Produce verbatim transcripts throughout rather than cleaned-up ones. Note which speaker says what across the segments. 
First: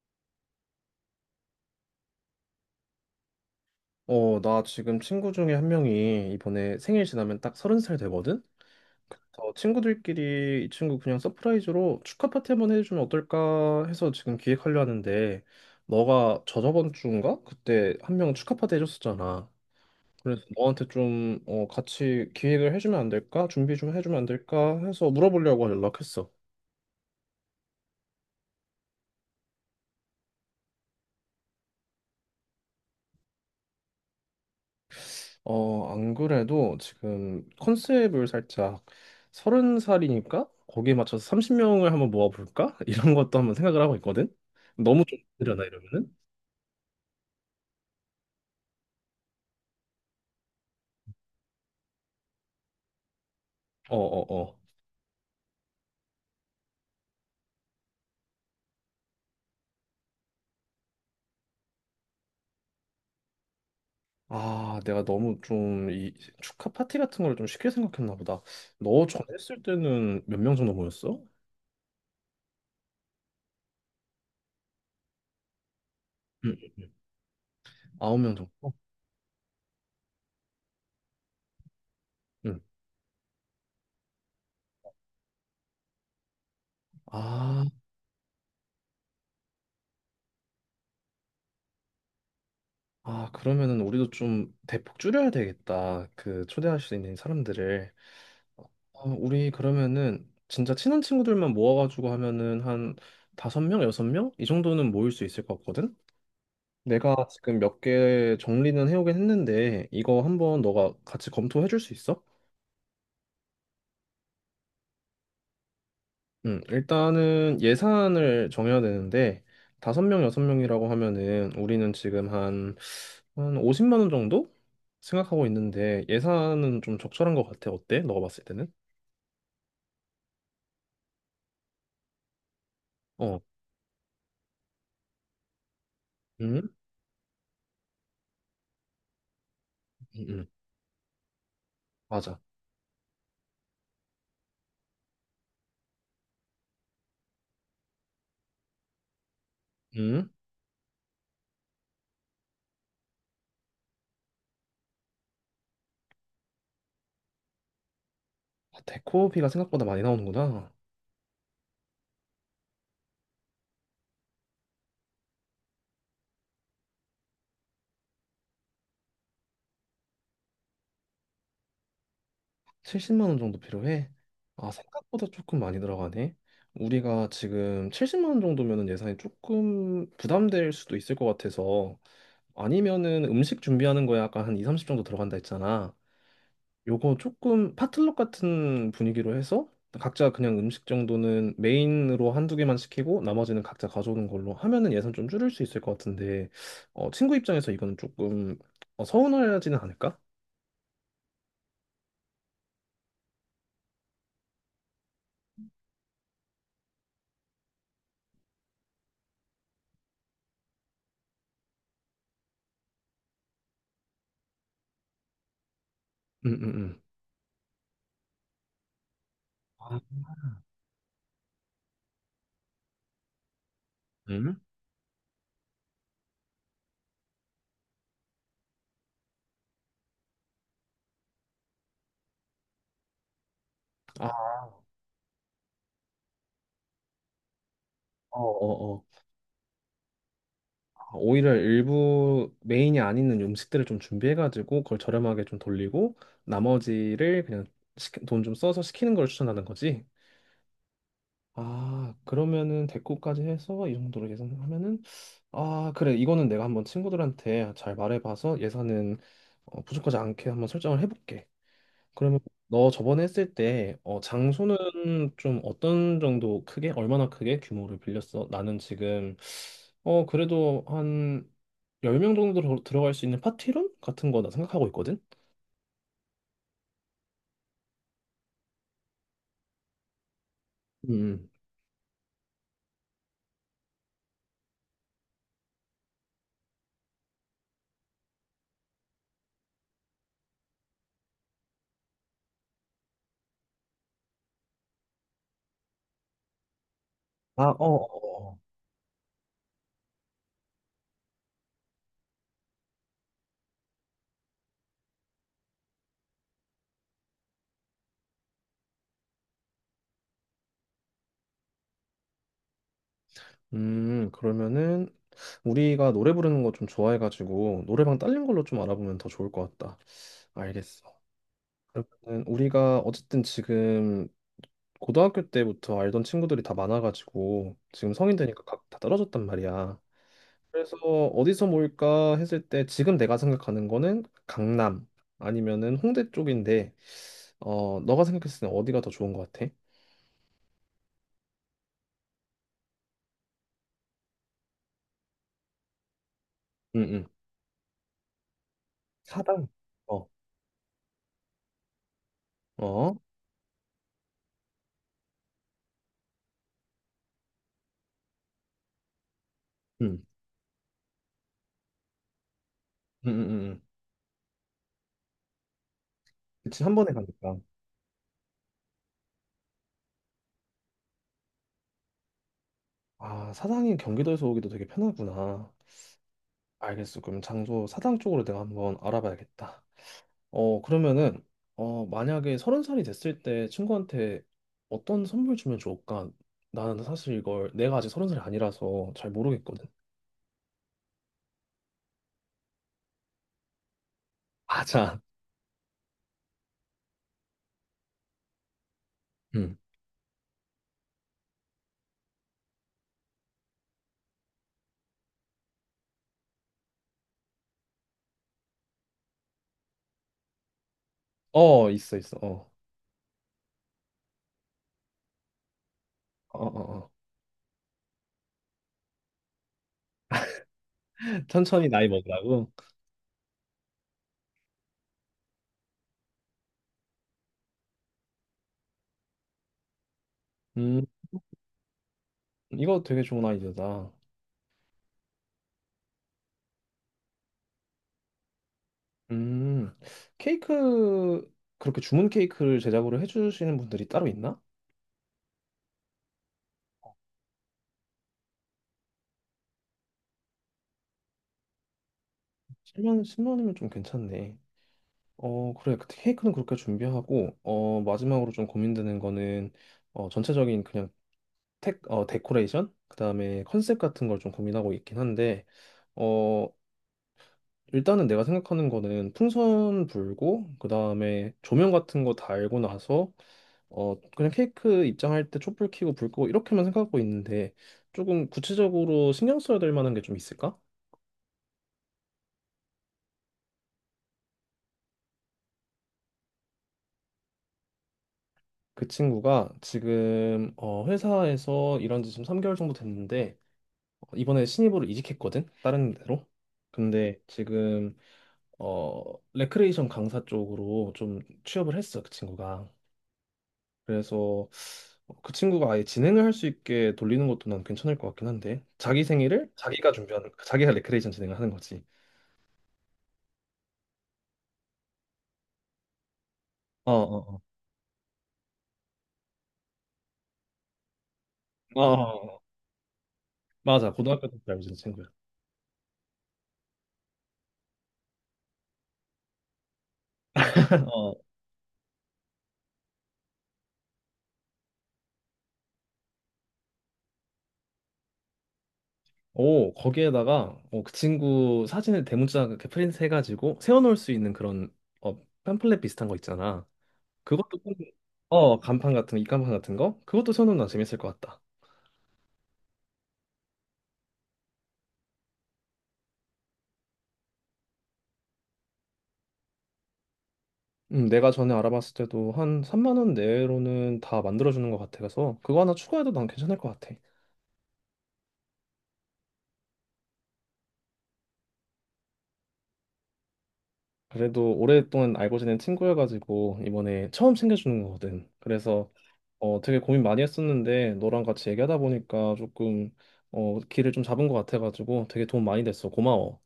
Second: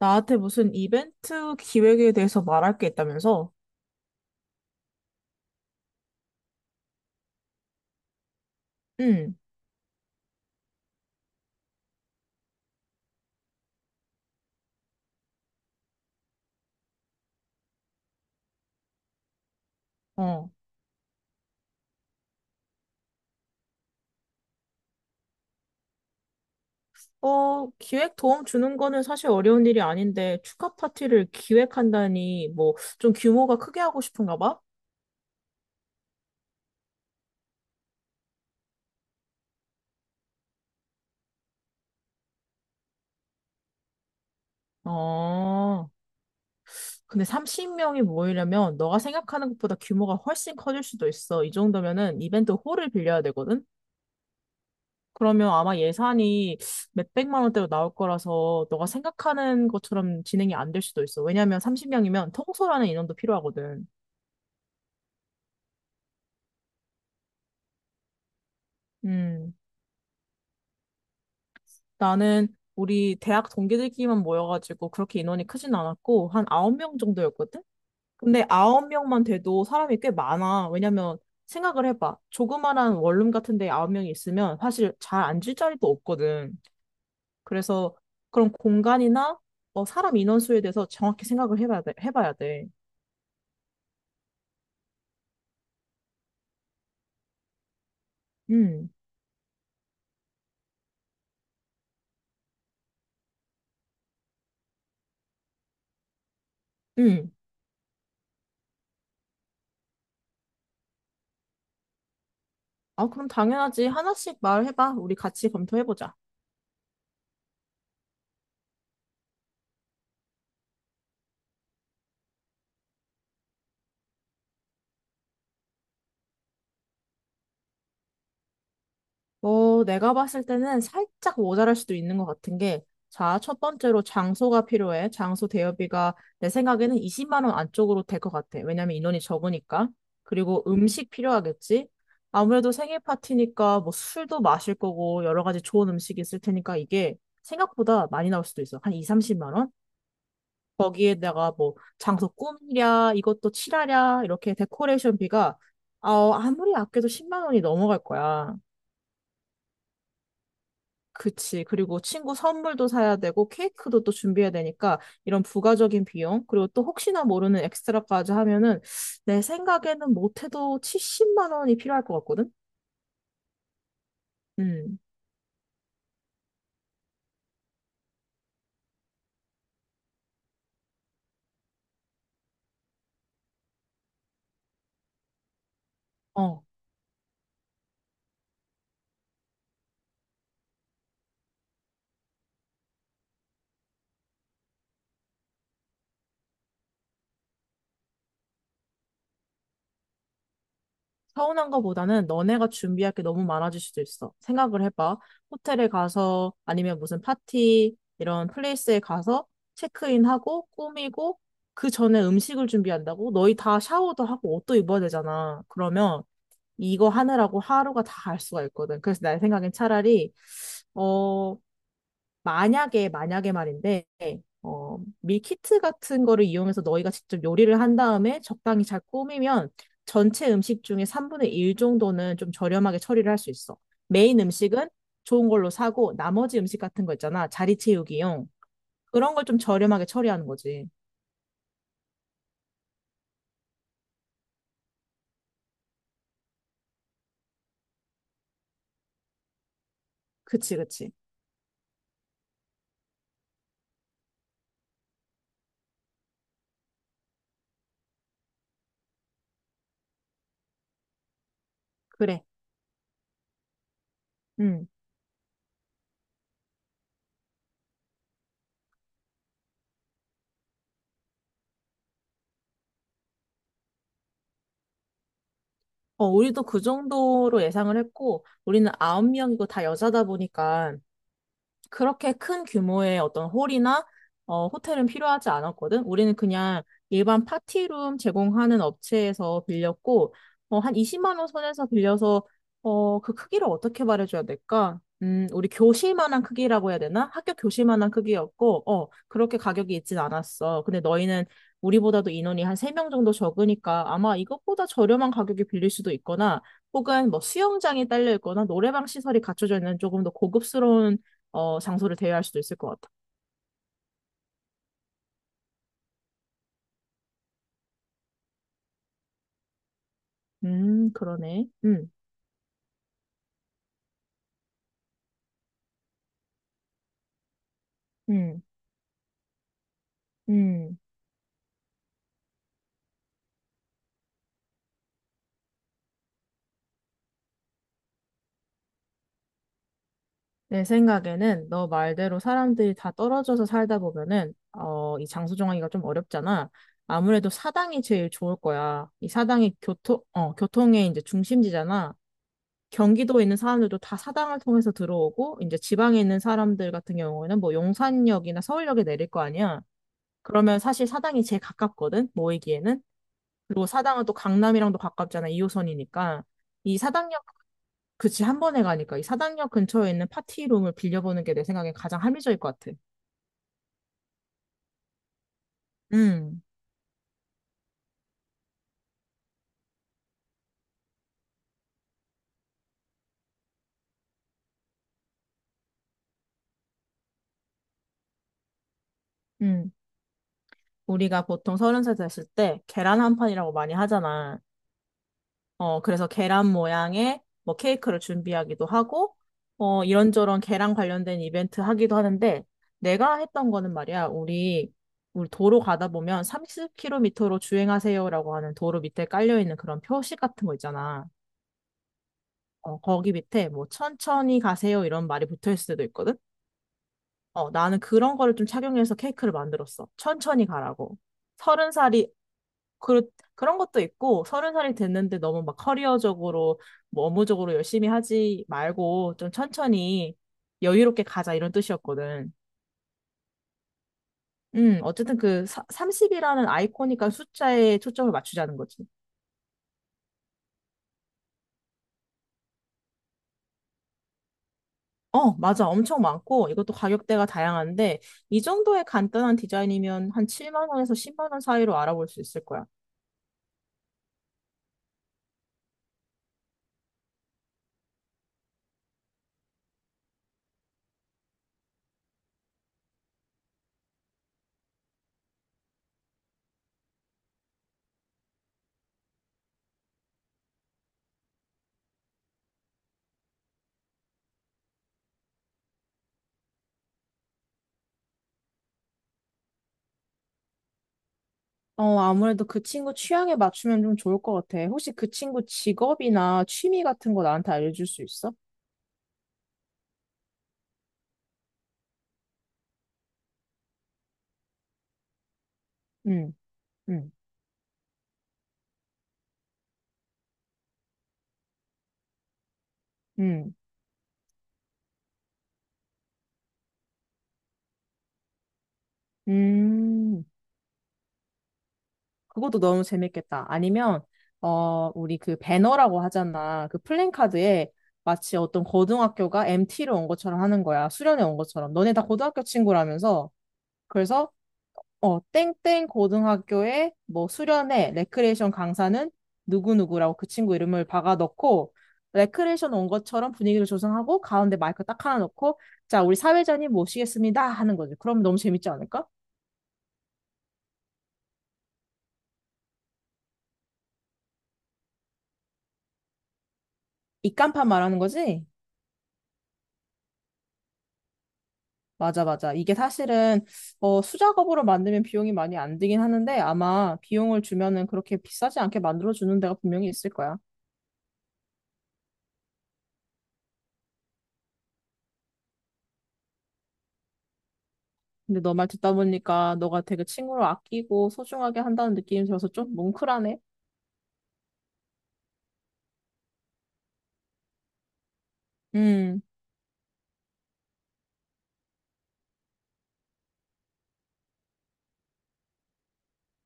Speaker 1: 나한테 무슨 이벤트 기획에 대해서 말할 게 있다면서?
Speaker 2: 어, 나 지금 친구 중에 한 명이 이번에 생일 지나면 딱 서른 살 되거든?
Speaker 1: 응,
Speaker 2: 그래서 친구들끼리 이 친구 그냥 서프라이즈로 축하 파티 한번 해주면 어떨까 해서 지금 기획하려 하는데, 너가 저저번 주인가? 그때 한 명 축하 파티 해줬었잖아. 그래서
Speaker 1: 어.
Speaker 2: 너한테 좀 어, 같이 기획을 해주면 안 될까? 준비 좀 해주면 안 될까? 해서 물어보려고 연락했어.
Speaker 1: 어, 기획 도움 주는 거는 사실 어려운 일이 아닌데, 축하 파티를 기획한다니, 뭐, 좀 규모가 크게 하고 싶은가 봐?
Speaker 2: 어, 안 그래도 지금 컨셉을 살짝 서른 살이니까 거기에 맞춰서 삼십 명을 한번 모아볼까? 이런 것도 한번 생각을 하고 있거든. 너무 좀 힘들려나
Speaker 1: 어,
Speaker 2: 이러면은?
Speaker 1: 근데 삼십 명이 모이려면, 너가 생각하는 것보다 규모가 훨씬 커질 수도 있어. 이 정도면은 이벤트 홀을 빌려야 되거든?
Speaker 2: 어, 어, 어.
Speaker 1: 그러면 아마 예산이 몇백만 원대로 나올 거라서, 너가 생각하는 것처럼 진행이 안 될 수도 있어. 왜냐면 삼십 명이면 통솔하는 인원도 필요하거든.
Speaker 2: 아, 내가 너무 좀 이 축하 파티 같은 걸 좀 쉽게 생각했나 보다. 너 전에
Speaker 1: 음,
Speaker 2: 했을 때는 몇 명 정도 모였어?
Speaker 1: 나는 우리 대학 동기들끼리만 모여가지고 그렇게 인원이 크진 않았고, 한
Speaker 2: 응,
Speaker 1: 아홉 명 정도였거든?
Speaker 2: 아홉 명
Speaker 1: 근데
Speaker 2: 정도?
Speaker 1: 아홉 명만 돼도 사람이 꽤 많아. 왜냐면 생각을 해봐.
Speaker 2: 응.
Speaker 1: 조그만한 원룸 같은 데 아홉 명이 있으면 사실 잘 앉을 자리도 없거든.
Speaker 2: 아,
Speaker 1: 그래서 그런 공간이나 어, 사람 인원수에 대해서 정확히 생각을 해봐야 돼. 해봐야 돼.
Speaker 2: 아, 그러면은 우리도 좀 대폭 줄여야 되겠다. 그 초대할 수 있는 사람들을.
Speaker 1: 음,
Speaker 2: 어, 우리 그러면은 진짜 친한 친구들만 모아가지고 하면은 한 다섯 명, 여섯 명? 이 정도는 모일 수 있을 것 같거든? 내가
Speaker 1: 음.
Speaker 2: 지금 몇 개 정리는 해오긴 했는데 이거 한번 너가 같이 검토해 줄 수 있어?
Speaker 1: 아, 그럼 당연하지. 하나씩 말해봐. 우리 같이 검토해보자.
Speaker 2: 음, 일단은 예산을 정해야 되는데 다섯 명, 여섯 명이라고 하면은 우리는 지금 한 오십만 원 정도 생각하고 있는데 예산은 좀 적절한 것 같아. 어때? 너가 봤을 때는?
Speaker 1: 어, 내가 봤을 때는 살짝 모자랄 수도 있는 것 같은 게, 자,
Speaker 2: 어,
Speaker 1: 첫 번째로 장소가 필요해. 장소 대여비가 내
Speaker 2: 음,
Speaker 1: 생각에는 이십만 원 안쪽으로 될 것 같아. 왜냐면 인원이 적으니까.
Speaker 2: 음, 음.
Speaker 1: 그리고 음식 필요하겠지?
Speaker 2: 맞아.
Speaker 1: 아무래도 생일 파티니까 뭐 술도 마실 거고 여러 가지 좋은 음식이 있을 테니까 이게 생각보다 많이 나올 수도 있어. 한 이, 삼십만 원?
Speaker 2: 음,
Speaker 1: 거기에다가 뭐 장소 꾸미랴, 이것도 칠하랴, 이렇게 데코레이션비가 어, 아무리 아껴도 십만 원이 넘어갈 거야.
Speaker 2: 아, 데코비가 생각보다 많이 나오는구나.
Speaker 1: 그치. 그리고 친구 선물도 사야 되고, 케이크도 또 준비해야 되니까, 이런 부가적인 비용, 그리고 또 혹시나 모르는 엑스트라까지 하면은, 내 생각에는 못해도 칠십만 원이 필요할 것 같거든?
Speaker 2: 칠십만 원 정도 필요해. 아,
Speaker 1: 음,
Speaker 2: 생각보다 조금 많이 들어가네. 우리가 지금 칠십만 원 정도면은 예산이 조금 부담될 수도 있을 것 같아서 아니면은 음식 준비하는 거에 아까 한 이, 삼십 정도 들어간다 했잖아.
Speaker 1: 어.
Speaker 2: 요거 조금 파틀럭 같은 분위기로 해서 각자 그냥 음식 정도는 메인으로 한두 개만 시키고 나머지는 각자 가져오는 걸로 하면은 예산 좀 줄일 수 있을 것 같은데 어, 친구 입장에서 이거는 조금 어, 서운하지는 않을까?
Speaker 1: 서운한 거보다는 너네가 준비할 게 너무 많아질 수도 있어. 생각을 해봐. 호텔에 가서, 아니면 무슨 파티, 이런 플레이스에 가서, 체크인하고, 꾸미고, 그 전에 음식을 준비한다고? 너희 다 샤워도 하고, 옷도 입어야 되잖아. 그러면,
Speaker 2: 음, 음, 음.
Speaker 1: 이거 하느라고 하루가 다 갈 수가 있거든. 그래서 내 생각엔
Speaker 2: 아,
Speaker 1: 차라리, 어, 만약에, 만약에 말인데,
Speaker 2: 음?
Speaker 1: 어, 밀키트 같은 거를 이용해서 너희가 직접 요리를 한 다음에 적당히 잘 꾸미면 전체 음식 중에 삼분의 일 정도는 좀 저렴하게 처리를 할 수 있어.
Speaker 2: 아,
Speaker 1: 메인 음식은 좋은 걸로 사고 나머지 음식 같은 거 있잖아. 자리
Speaker 2: 어,
Speaker 1: 채우기용.
Speaker 2: 어, 어.
Speaker 1: 그런 걸 좀 저렴하게 처리하는 거지.
Speaker 2: 아, 오히려 일부 메인이 아닌 음식들을 좀 준비해가지고 그걸 저렴하게 좀 돌리고 나머지를 그냥 돈 좀 써서 시키는 걸 추천하는 거지?
Speaker 1: 그치, 그치.
Speaker 2: 아, 그러면은 대꾸까지 해서 이 정도로 계산하면은 아, 그래. 이거는 내가 한번 친구들한테 잘 말해봐서 예산은 어, 부족하지 않게 한번 설정을 해볼게. 그러면
Speaker 1: 그래.
Speaker 2: 너 저번에 했을 때 어, 장소는
Speaker 1: 음.
Speaker 2: 좀 어떤 정도 크게 얼마나 크게 규모를 빌렸어? 나는 지금 어, 그래도 한 열 명 정도 들어- 들어갈 수 있는 파티룸 같은 거나 생각하고 있거든.
Speaker 1: 어, 우리도 그 정도로 예상을 했고, 우리는 아홉 명이고 다 여자다 보니까
Speaker 2: 음.
Speaker 1: 그렇게 큰 규모의 어떤 홀이나 어, 호텔은 필요하지 않았거든. 우리는 그냥 일반 파티룸 제공하는 업체에서 빌렸고, 어, 한 이십만 원 선에서 빌려서 어, 그 크기를 어떻게 말해줘야 될까? 음, 우리 교실만한 크기라고 해야 되나? 학교
Speaker 2: 아, 어, 어.
Speaker 1: 교실만한
Speaker 2: 어, 어.
Speaker 1: 크기였고, 어, 그렇게 가격이 있진 않았어. 근데 너희는 우리보다도 인원이 한 세 명 정도 적으니까 아마 이것보다 저렴한 가격에 빌릴 수도 있거나, 혹은 뭐 수영장이 딸려 있거나 노래방 시설이 갖춰져 있는 조금 더 고급스러운 어, 장소를 대여할 수도 있을 것 같아.
Speaker 2: 음, 그러면은 우리가 노래 부르는 거 좀 좋아해가지고 노래방 딸린 걸로 좀 알아보면 더 좋을 것 같다. 알겠어.
Speaker 1: 음, 그러네. 음,
Speaker 2: 그러면은 우리가 어쨌든 지금 고등학교 때부터 알던 친구들이 다 많아가지고 지금 성인
Speaker 1: 음,
Speaker 2: 되니까 각 다 떨어졌단 말이야. 그래서
Speaker 1: 음.
Speaker 2: 어디서 모일까 했을 때 지금 내가 생각하는 거는 강남 아니면은 홍대 쪽인데 어 너가 생각했을 때 어디가 더 좋은 것 같아?
Speaker 1: 내 생각에는 너 말대로 사람들이 다 떨어져서 살다 보면은, 어, 이 장소 정하기가 좀 어렵잖아.
Speaker 2: 응응.
Speaker 1: 아무래도 사당이 제일 좋을 거야. 이
Speaker 2: 사당.
Speaker 1: 사당이 교통,
Speaker 2: 어.
Speaker 1: 어, 교통의 이제 중심지잖아.
Speaker 2: 어.
Speaker 1: 경기도에 있는 사람들도 다 사당을 통해서 들어오고, 이제 지방에 있는 사람들 같은 경우에는 뭐 용산역이나 서울역에 내릴 거 아니야.
Speaker 2: 응.
Speaker 1: 그러면 사실 사당이 제일 가깝거든, 모이기에는.
Speaker 2: 응응응.
Speaker 1: 그리고 사당은 또 강남이랑도 가깝잖아. 이호선이니까.
Speaker 2: 그치 한
Speaker 1: 이
Speaker 2: 번에
Speaker 1: 사당역,
Speaker 2: 가니까.
Speaker 1: 그치, 한 번에 가니까. 이 사당역 근처에 있는 파티룸을 빌려보는 게 내 생각엔 가장 합리적일 것 같아.
Speaker 2: 아, 사당이 경기도에서 오기도 되게 편하구나.
Speaker 1: 음,
Speaker 2: 알겠어. 그럼 장소 사당 쪽으로 내가 한번 알아봐야겠다. 어, 그러면은, 어, 만약에 서른 살이 됐을 때 친구한테 어떤 선물 주면 좋을까? 나는 사실 이걸 내가 아직 서른 살이 아니라서 잘 모르겠거든.
Speaker 1: 음, 우리가 보통 서른 살 됐을 때 계란 한 판이라고 많이 하잖아.
Speaker 2: 맞 아,
Speaker 1: 어, 그래서 계란 모양의 뭐 케이크를 준비하기도 하고,
Speaker 2: 음.
Speaker 1: 어, 이런저런 계란 관련된 이벤트 하기도 하는데, 내가 했던 거는 말이야, 우리, 우리 도로 가다 보면 삼십 킬로미터로 주행하세요라고 하는 도로 밑에 깔려있는 그런 표식 같은 거 있잖아.
Speaker 2: 어, 있어, 있어. 어.
Speaker 1: 어, 거기 밑에 뭐 천천히 가세요 이런 말이 붙어 있을 수도 있거든.
Speaker 2: 어, 어, 어.
Speaker 1: 어, 나는 그런 거를 좀 착용해서 케이크를 만들었어. 천천히 가라고.
Speaker 2: 천천히
Speaker 1: 서른
Speaker 2: 나이
Speaker 1: 살이
Speaker 2: 먹으라고.
Speaker 1: 그 그런 것도 있고 서른 살이 됐는데 너무 막 커리어적으로 뭐 업무적으로 열심히 하지 말고 좀 천천히
Speaker 2: 음,
Speaker 1: 여유롭게 가자 이런 뜻이었거든.
Speaker 2: 이거 되게 좋은 아이디어다.
Speaker 1: 음, 어쨌든 그 삼십이라는 아이코닉한 숫자에 초점을 맞추자는 거지.
Speaker 2: 음, 케이크, 그렇게 주문 케이크를 제작으로 해주시는 분들이 따로 있나?
Speaker 1: 어, 맞아. 엄청 많고 이것도 가격대가 다양한데 이 정도의 간단한 디자인이면 한 칠만 원에서 십만 원 사이로 알아볼 수 있을 거야.
Speaker 2: 십만, 십만 원이면 좀 괜찮네. 어, 그래. 그 케이크는 그렇게 준비하고, 어, 마지막으로 좀 고민되는 거는, 어, 전체적인 그냥 택, 어, 데코레이션? 그 다음에 컨셉 같은 걸 좀 고민하고 있긴 한데, 어, 일단은 내가 생각하는 거는 풍선 불고, 그 다음에 조명 같은 거 달고 나서, 어, 그냥 케이크 입장할 때 촛불 켜고 불 끄고 이렇게만 생각하고 있는데, 조금 구체적으로 신경 써야 될 만한 게 좀 있을까?
Speaker 1: 어, 아무래도 그 친구 취향에 맞추면 좀 좋을 것 같아. 혹시 그 친구 직업이나 취미 같은 거 나한테 알려줄 수 있어?
Speaker 2: 그 친구가 지금 어, 회사에서 일한 지 지금 삼 개월 정도 됐는데 어, 이번에 신입으로 이직했거든, 다른 데로.
Speaker 1: 응, 응,
Speaker 2: 근데 지금 어 레크레이션 강사 쪽으로 좀 취업을 했어, 그 친구가.
Speaker 1: 응,
Speaker 2: 그래서 어, 그 친구가 아예 진행을 할 수 있게 돌리는 것도 난 괜찮을 것 같긴 한데 자기 생일을 자기가
Speaker 1: 음.
Speaker 2: 준비하는 거야. 자기가 레크레이션 진행을 하는 거지.
Speaker 1: 그것도 너무 재밌겠다. 아니면, 어, 우리 그 배너라고 하잖아. 그
Speaker 2: 어어어 어,
Speaker 1: 플랜카드에 마치 어떤 고등학교가 엠티로 온 것처럼 하는 거야. 수련회 온 것처럼.
Speaker 2: 어. 어,
Speaker 1: 너네 다
Speaker 2: 어, 어. 어.
Speaker 1: 고등학교 친구라면서. 서
Speaker 2: 맞아,
Speaker 1: 그래
Speaker 2: 고등학교 때 알고 지낸 친구야.
Speaker 1: 어, 땡땡 고등학교의 뭐 수련회 레크레이션 강사는 누구누구라고 그 친구 이름을 박아 넣고 레크레이션 온 것처럼 분위기를 조성하고 가운데 마이크 딱 하나 넣고 자, 우리 사회자님 모시겠습니다 하는 거지. 그럼 너무 재밌지 않을까?
Speaker 2: 오, 거기에다가 어, 그 친구 사진을 대문짝 이렇게 프린트 해가지고 세워놓을 수 있는 그런 어, 팸플렛 비슷한 거 있잖아. 그것도
Speaker 1: 입간판
Speaker 2: 꼭-
Speaker 1: 말하는 거지?
Speaker 2: 어 간판 같은 거, 입간판 같은 거 그것도 세워놓으면 재밌을 것 같다.
Speaker 1: 맞아, 맞아. 이게 사실은 어, 수작업으로 만들면 비용이 많이 안 들긴 하는데 아마 비용을 주면은 그렇게 비싸지 않게 만들어주는 데가 분명히 있을 거야.
Speaker 2: 음, 내가 전에 알아봤을 때도 한 삼만 원 내로는 다 만들어주는 것 같아서 그거 하나 추가해도 난 괜찮을 것 같아.
Speaker 1: 근데 너 말 듣다 보니까 너가 되게 친구를 아끼고 소중하게 한다는 느낌이 들어서 좀 뭉클하네.
Speaker 2: 그래도 오랫동안 알고 지낸 친구여가지고 이번에 처음 챙겨주는 거거든. 그래서
Speaker 1: 음.
Speaker 2: 어, 되게 고민 많이 했었는데 너랑 같이 얘기하다 보니까 조금 어, 길을 좀 잡은 것 같아가지고 되게 도움 많이 됐어. 고마워.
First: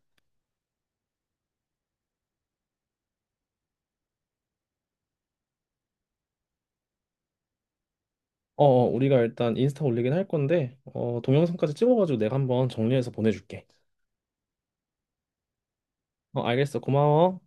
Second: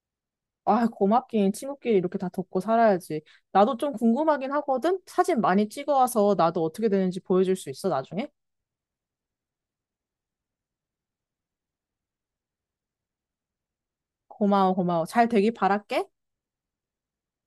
Speaker 1: 아, 고맙긴. 친구끼리 이렇게 다 덮고 살아야지. 나도 좀 궁금하긴 하거든? 사진 많이 찍어와서 나도 어떻게 되는지 보여줄 수 있어, 나중에?
Speaker 2: 어, 어, 우리가 일단 인스타 올리긴 할 건데 어, 동영상까지 찍어가지고 내가 한번 정리해서 보내줄게.
Speaker 1: 고마워, 고마워. 잘 되길 바랄게.
Speaker 2: 어, 알겠어. 고마워.